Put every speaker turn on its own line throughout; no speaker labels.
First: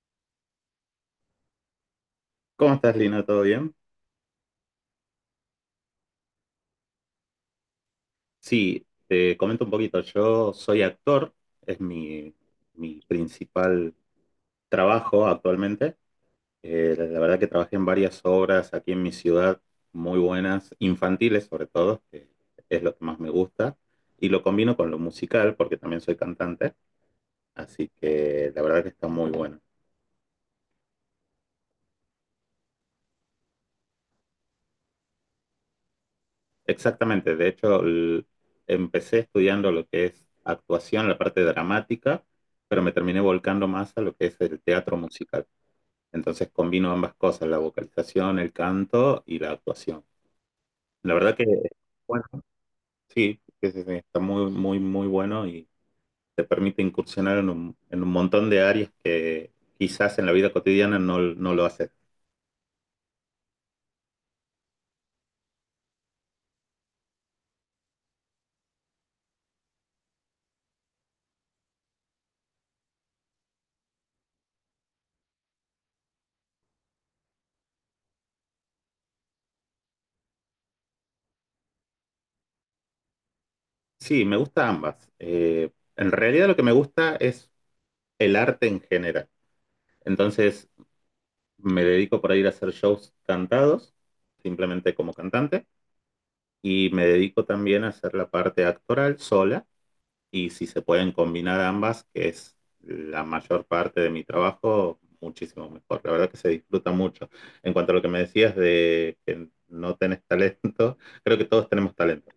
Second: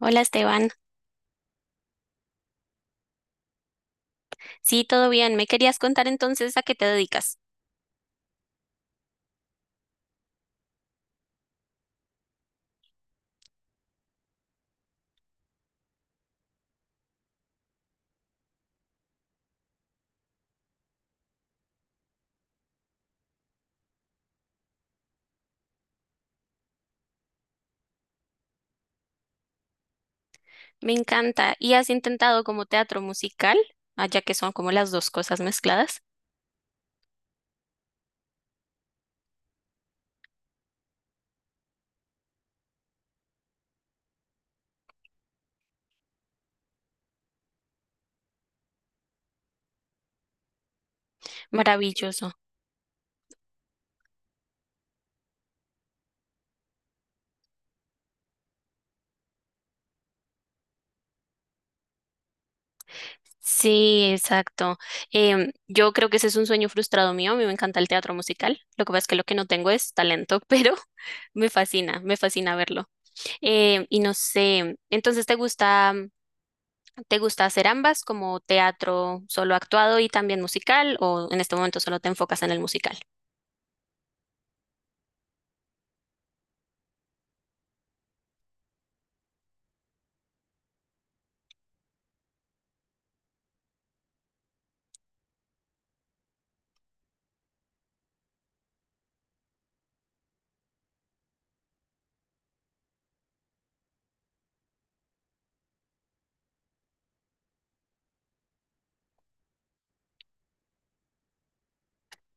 Hola Esteban,
¿Cómo estás, Lina? ¿Todo bien?
sí, todo bien. ¿Me querías contar entonces a qué te dedicas?
Sí, te comento un poquito. Yo soy actor, es mi principal trabajo actualmente. La verdad que trabajé en varias obras aquí en mi ciudad, muy buenas, infantiles sobre todo, que es lo que más me gusta. Y lo combino con lo musical, porque también soy cantante, así que la verdad que está muy bueno.
Me encanta. ¿Y has intentado como teatro musical? Ah, ya que son como las dos cosas mezcladas.
Exactamente, de hecho empecé estudiando lo que es actuación, la parte dramática, pero me terminé volcando más a lo que es el teatro musical. Entonces combino ambas cosas, la vocalización, el canto y la actuación. La verdad que, bueno,
Maravilloso.
sí, sí, sí, sí, está muy, muy, muy bueno y te permite incursionar en en un montón de áreas que quizás en la vida cotidiana no, no lo haces.
Sí, exacto. Yo creo que ese es un sueño frustrado mío. A mí me encanta el teatro musical. Lo que pasa es que lo que no tengo es talento, pero me fascina verlo. Y no sé, entonces te gusta hacer ambas como teatro solo actuado y también musical o en este momento solo te enfocas en el musical?
Sí, me gusta ambas. En realidad lo que me gusta es el arte en general. Entonces, me dedico por ir a hacer shows cantados, simplemente como cantante, y me dedico también a hacer la parte actoral sola, y si se pueden combinar ambas, que es la mayor parte de mi trabajo, muchísimo mejor. La verdad que se disfruta mucho. En cuanto a lo que me decías de que no tenés talento, creo que todos tenemos talento.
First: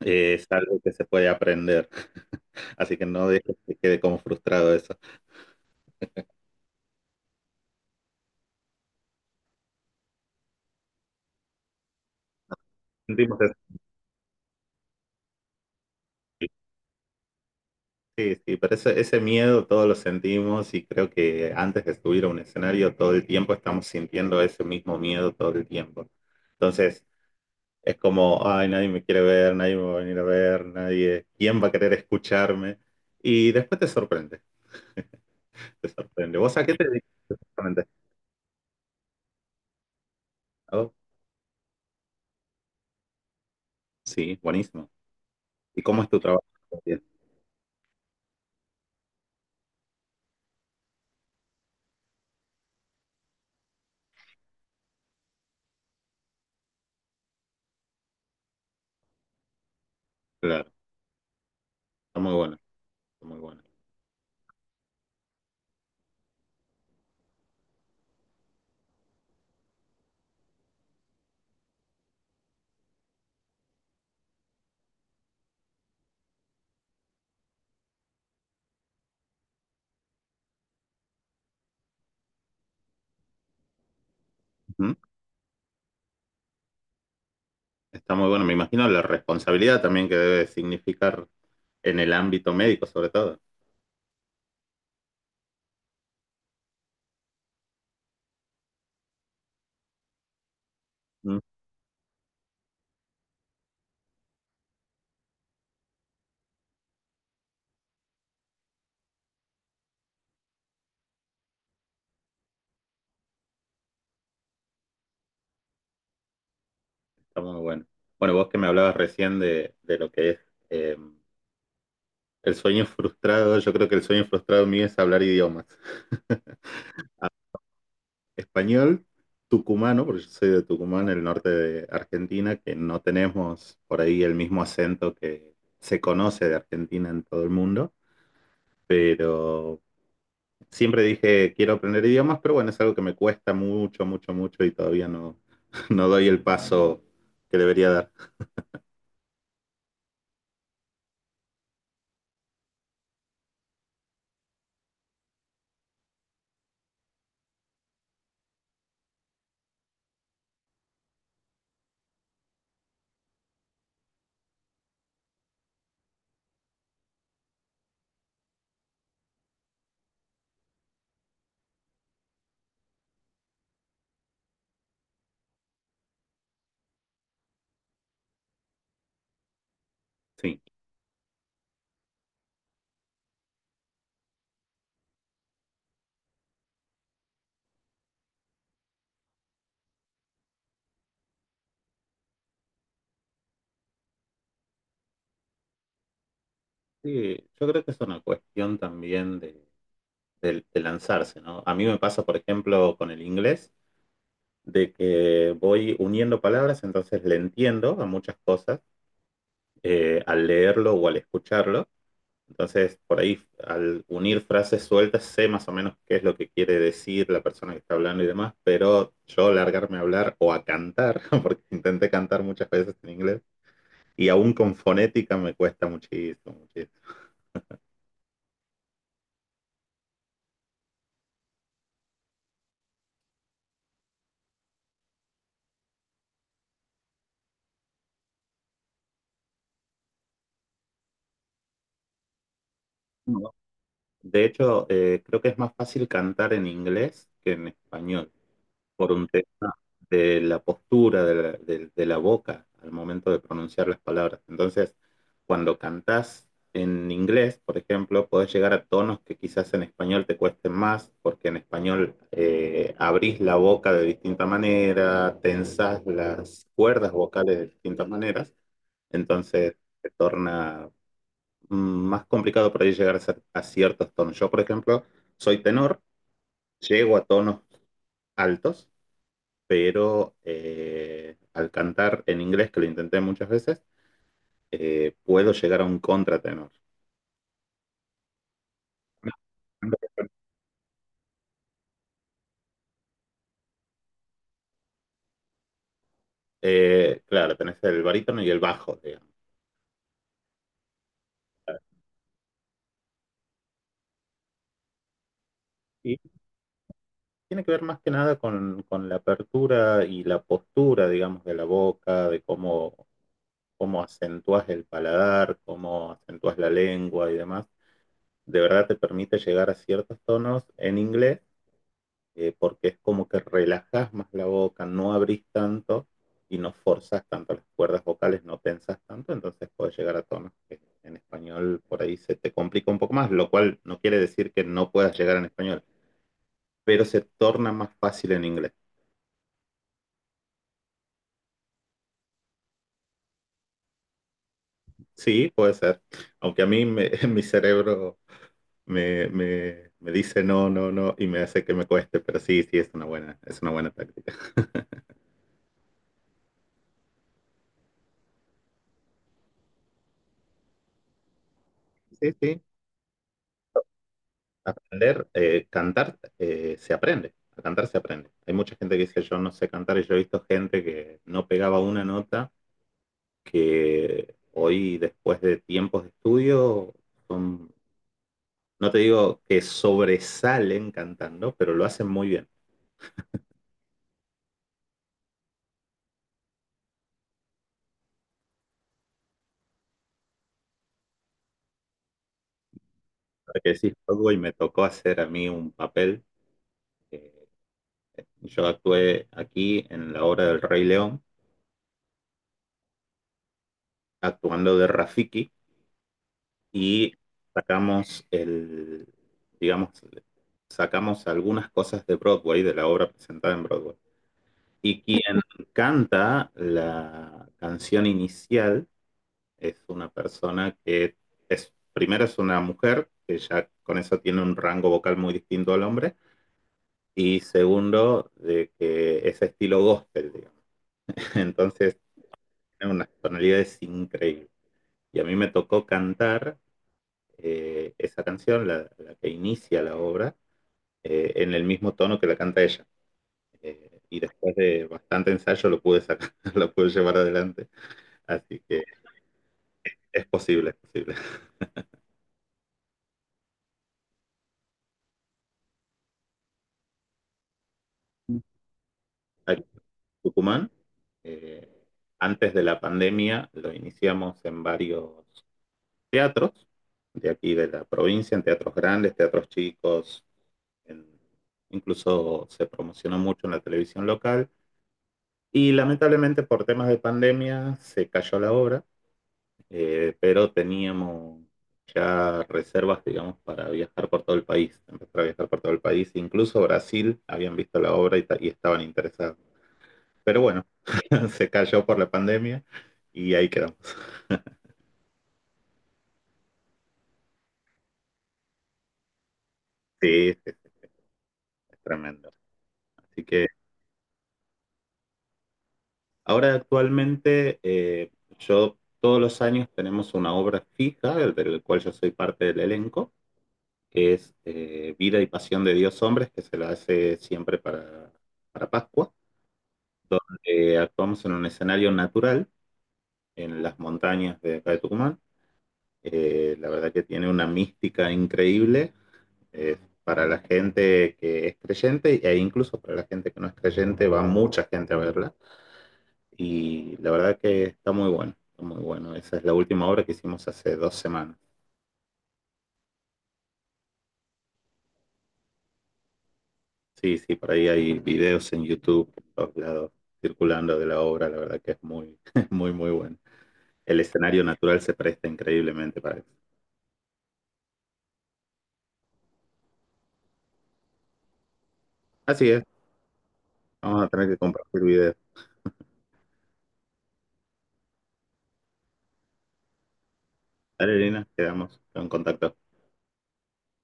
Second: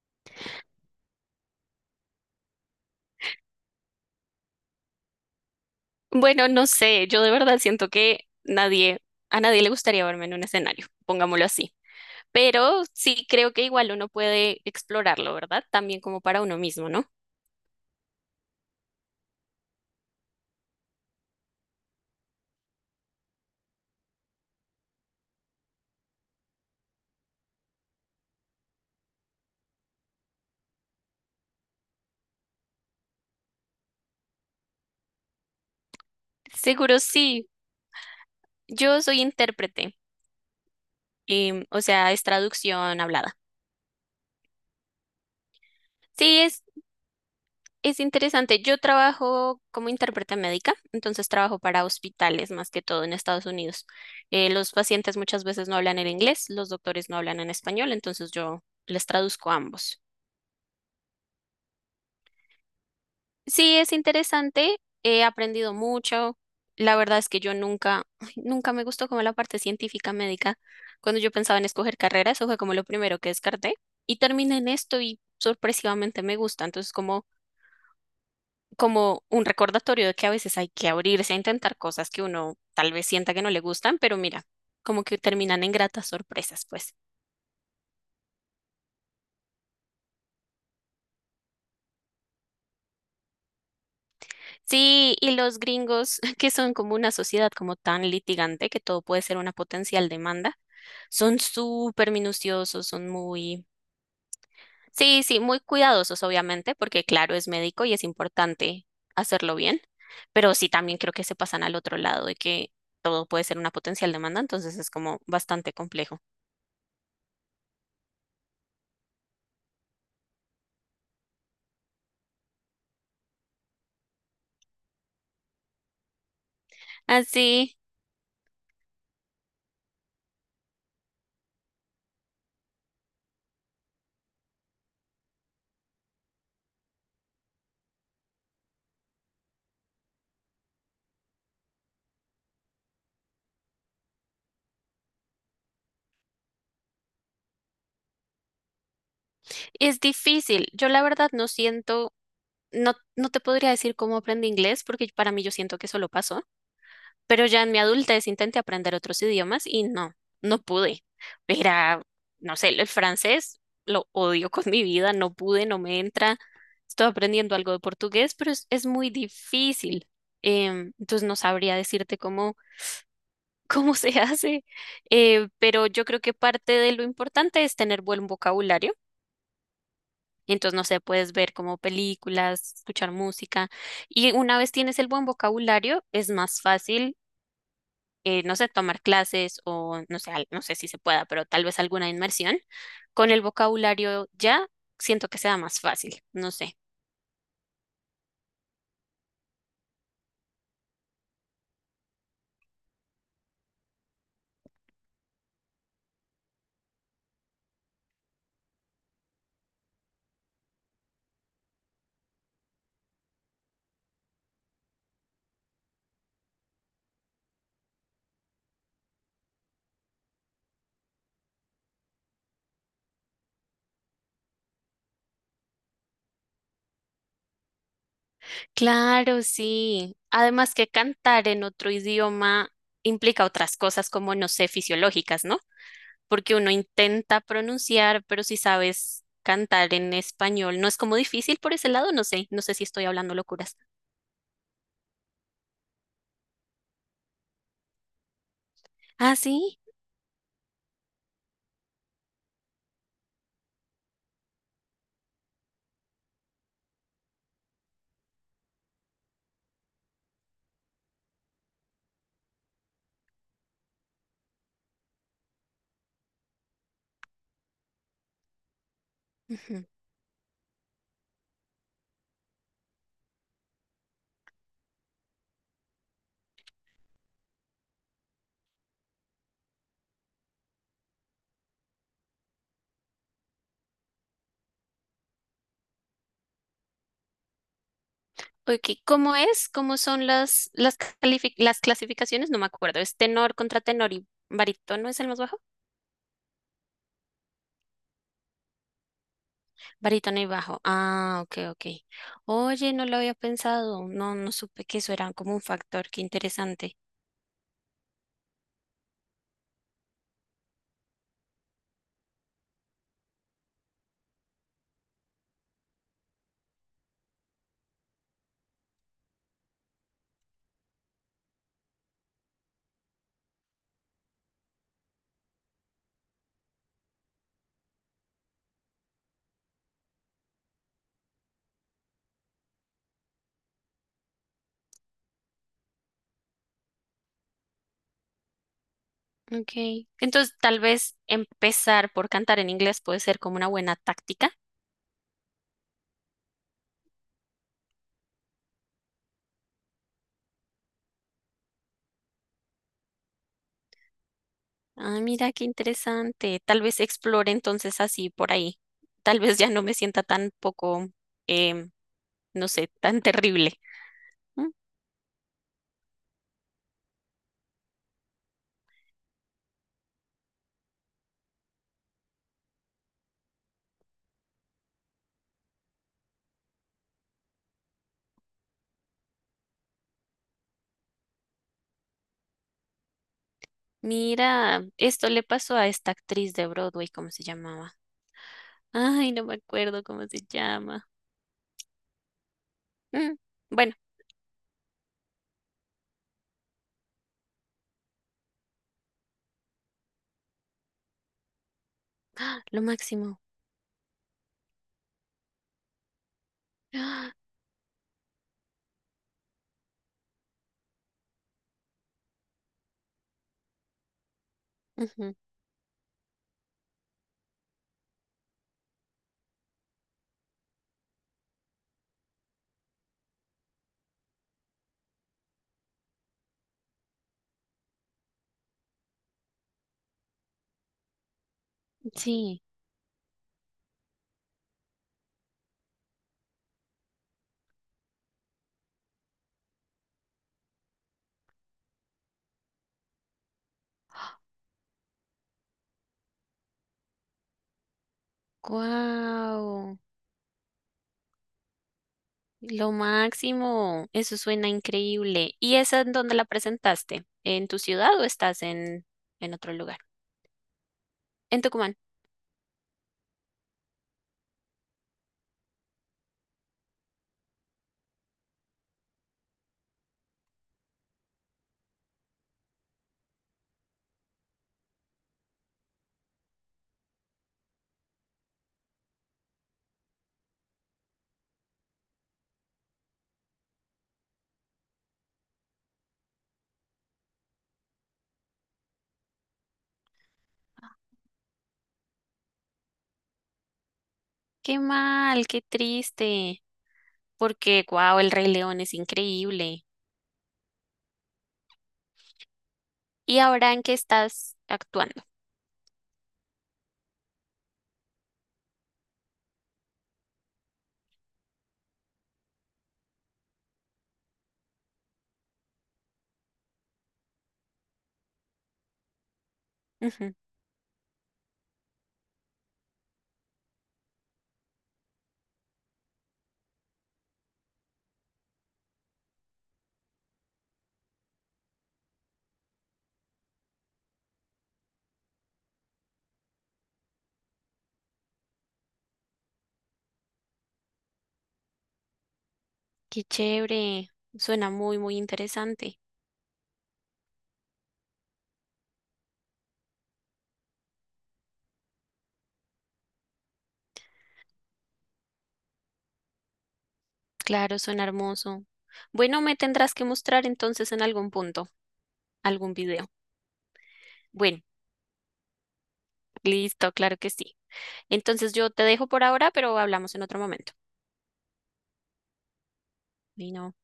Es algo que se puede aprender. Así que no dejes que quede como frustrado eso.
Bueno, no sé, yo de verdad siento que nadie, a nadie le gustaría verme en un escenario, pongámoslo así. Pero sí
Sentimos
creo
eso.
que igual uno puede explorarlo, ¿verdad? También como para uno mismo, ¿no?
Sí, sí, pero ese miedo todos lo sentimos y creo que antes de subir a un escenario todo el tiempo estamos sintiendo ese mismo miedo todo el tiempo. Entonces es como, ay, nadie me quiere ver, nadie me va a venir a ver, nadie, ¿quién va a querer escucharme? Y después te sorprende, te sorprende. ¿Vos a qué te
Seguro
dedicas
sí,
exactamente?
yo soy intérprete,
Oh,
o sea, es traducción hablada.
sí, buenísimo. ¿Y cómo es tu
Sí,
trabajo? Bien.
es interesante. Yo trabajo como intérprete médica, entonces trabajo para hospitales más que todo en Estados Unidos. Los pacientes muchas veces no hablan en inglés, los doctores no hablan en español, entonces yo les traduzco a ambos.
Claro, está muy bueno, está muy bueno.
Sí, es interesante, he aprendido mucho. La verdad es que yo nunca, ay, nunca me gustó como la parte científica médica. Cuando yo pensaba en escoger carrera, eso fue como lo primero que descarté. Y terminé en esto y sorpresivamente me gusta. Entonces, como, como un recordatorio de que a veces hay que abrirse a intentar cosas que uno tal vez sienta que no le gustan, pero mira,
Ujú.
como que terminan en gratas sorpresas, pues.
Está muy bueno, me imagino la responsabilidad también que debe significar en el ámbito médico sobre todo.
Sí, y los gringos, que son como una sociedad como tan litigante que todo puede ser una potencial demanda. Son súper minuciosos, son muy, sí, sí, muy cuidadosos, obviamente, porque claro, es médico y es importante hacerlo bien, pero sí también creo que se pasan al otro lado de que todo puede ser una potencial demanda, entonces es como bastante complejo.
Está muy bueno. Bueno, vos que me hablabas recién de lo que es eh, el sueño frustrado, yo creo que el sueño frustrado mío es hablar idiomas.
Así,
Español, tucumano, porque yo soy de Tucumán, el norte de Argentina, que no tenemos por ahí el mismo acento que se conoce de Argentina en todo el mundo, pero siempre dije quiero aprender idiomas, pero bueno, es algo que me cuesta mucho, mucho, mucho y todavía no, no doy el paso que debería dar.
es difícil. Yo la verdad no siento, no, no te podría decir cómo aprendí inglés, porque para mí yo siento que solo pasó. Pero ya en mi adultez intenté aprender otros idiomas y no, no pude. Era, no sé, el francés lo odio con mi vida, no pude, no me entra. Estoy aprendiendo algo de portugués, pero es muy difícil. Entonces no sabría decirte cómo, cómo se hace. Pero yo creo que parte de lo importante es tener buen vocabulario.
Sí.
Entonces, no sé, puedes ver como películas, escuchar música. Y una vez tienes el buen vocabulario, es más fácil no sé, tomar clases o no sé, al- no sé si se pueda, pero tal vez alguna inmersión, con el vocabulario ya siento que sea más fácil, no sé.
Sí, yo creo que es una cuestión también de de lanzarse, ¿no? A mí me pasa, por ejemplo, con el inglés, de que voy uniendo palabras, entonces le entiendo a muchas cosas al leerlo o al escucharlo. Entonces, por ahí, al unir frases sueltas, sé más o menos qué es lo que quiere decir la persona que está hablando y demás, pero yo largarme a hablar o a cantar, porque intenté cantar muchas veces en inglés, y aún con fonética me cuesta muchísimo, muchísimo.
Claro, sí. Además que cantar en otro idioma implica otras cosas como, no sé, fisiológicas, ¿no? Porque uno intenta pronunciar, pero si sabes cantar en español, no es como difícil por ese lado, no sé, no sé si estoy hablando
No.
locuras.
De hecho, creo que es más fácil cantar en inglés que en español, por un
Ah,
tema
sí.
de la postura de de la boca al momento de pronunciar las palabras. Entonces, cuando cantás en inglés, por ejemplo, podés llegar a tonos que quizás en español te cuesten más, porque en español abrís la boca de distinta manera, tensás las cuerdas vocales de distintas maneras, entonces se torna más complicado por ahí llegar a, a ciertos tonos. Yo, por ejemplo, soy tenor, llego a tonos altos, pero al cantar en inglés, que lo intenté muchas veces, puedo llegar a un contratenor.
Ok, ¿cómo es? ¿Cómo son las, califi- las clasificaciones? No me acuerdo. ¿Es tenor contra tenor y barítono es el más bajo?
Claro, tenés el barítono y el bajo, digamos.
Barítono y bajo. Ah, ok, ok. Oye, no lo había pensado. No, no supe que eso era como un factor.
Y
Qué interesante.
tiene que ver más que nada con la apertura y la postura, digamos, de la boca, de cómo, cómo acentúas el paladar, cómo acentúas la lengua y demás. De verdad te permite llegar a ciertos tonos en inglés porque es como que relajás más la boca, no abrís tanto y no forzas tanto las cuerdas vocales, no tensas tanto, entonces puedes llegar a tonos que en español por ahí se te complica un poco más, lo cual no quiere decir que no puedas llegar en español, pero se torna más fácil en inglés.
Ok. Entonces, tal vez empezar por cantar en inglés puede ser como una buena táctica.
Sí, puede ser, aunque a mí me, mi cerebro dice no, no, no, y me hace que me cueste, pero sí, sí, es una buena táctica.
Ah, mira, qué interesante. Tal vez explore entonces así por ahí. Tal vez ya no me sienta tan poco, em,
Sí, sí,
no sé, tan terrible. Mm.
aprender, cantar se aprende, a cantar se aprende. Hay mucha gente que dice yo no sé cantar y yo he visto gente que no pegaba una nota, que hoy después de tiempos de estudio son, no te digo que sobresalen cantando, pero lo hacen muy bien.
Mira, esto le pasó a esta actriz de Broadway, ¿cómo se llamaba? Ay, no me acuerdo cómo se llama. Mm,
Ahora que decís
bueno,
algo y me tocó hacer a mí un papel, eh, yo actué aquí en la obra del Rey León
¡ah! Lo máximo.
actuando de Rafiki y
¡Ah!
sacamos el, digamos, sacamos algunas cosas de Broadway, de la obra presentada en Broadway. Y
Ujú,
quien canta la canción inicial es una persona que es, primero es una mujer, que ya con eso tiene un rango vocal muy distinto al hombre, y segundo, de que es estilo gospel, digamos. Entonces
sí,
tiene unas tonalidades increíbles. Y a mí me tocó cantar esa canción, que inicia la obra, en el mismo tono que la canta ella. Y después de bastante ensayo lo pude sacar, lo pude llevar adelante. Así que
wow,
es posible, es posible.
lo máximo. Eso suena increíble. ¿Y esa en dónde la presentaste? ¿En tu ciudad o estás en
Aquí
otro
en
lugar?
Tucumán,
En
eh,
Tucumán.
antes de la pandemia, lo iniciamos en varios teatros de aquí de la provincia, en teatros grandes, teatros chicos, en, incluso se promocionó mucho en la televisión local. Y lamentablemente por temas de pandemia se cayó la obra, pero teníamos ya reservas, digamos, para viajar por todo el país, empezar a viajar por todo el país, incluso Brasil, habían visto la obra y estaban interesados. Pero bueno, se cayó por la pandemia y ahí quedamos.
Qué mal, qué triste. Porque, wow, El Rey León es increíble.
Sí, sí, es tremendo. Así
¿Y
que
ahora en qué estás actuando?
ahora actualmente yo todos los años tenemos una obra fija, del cual yo soy parte del elenco, que es Vida y Pasión de Dios Hombres, que se la hace siempre para Pascua.
Ujú,
Actuamos en un escenario natural, en las montañas de acá de Tucumán. La verdad que tiene una mística increíble. Eh, para la gente que es creyente e incluso para la gente que no es creyente, va mucha gente a verla. Y la verdad que está muy bueno, está muy bueno. Esa es la última obra que hicimos hace 2 semanas.
qué chévere, suena muy, muy interesante.
Sí, sí, por ahí hay videos en YouTube, por todos lados, circulando de la obra. La verdad que es muy, muy, muy bueno. El escenario natural se presta increíblemente para eso.
Claro, suena hermoso. Bueno, me tendrás que mostrar entonces en algún punto,
Así es.
algún video.
Vamos a tener que
Bueno,
compartir video.
listo, claro que sí. Entonces yo te dejo por ahora, pero hablamos en otro momento.
Dale, Elena, quedamos en contacto.
Bueno.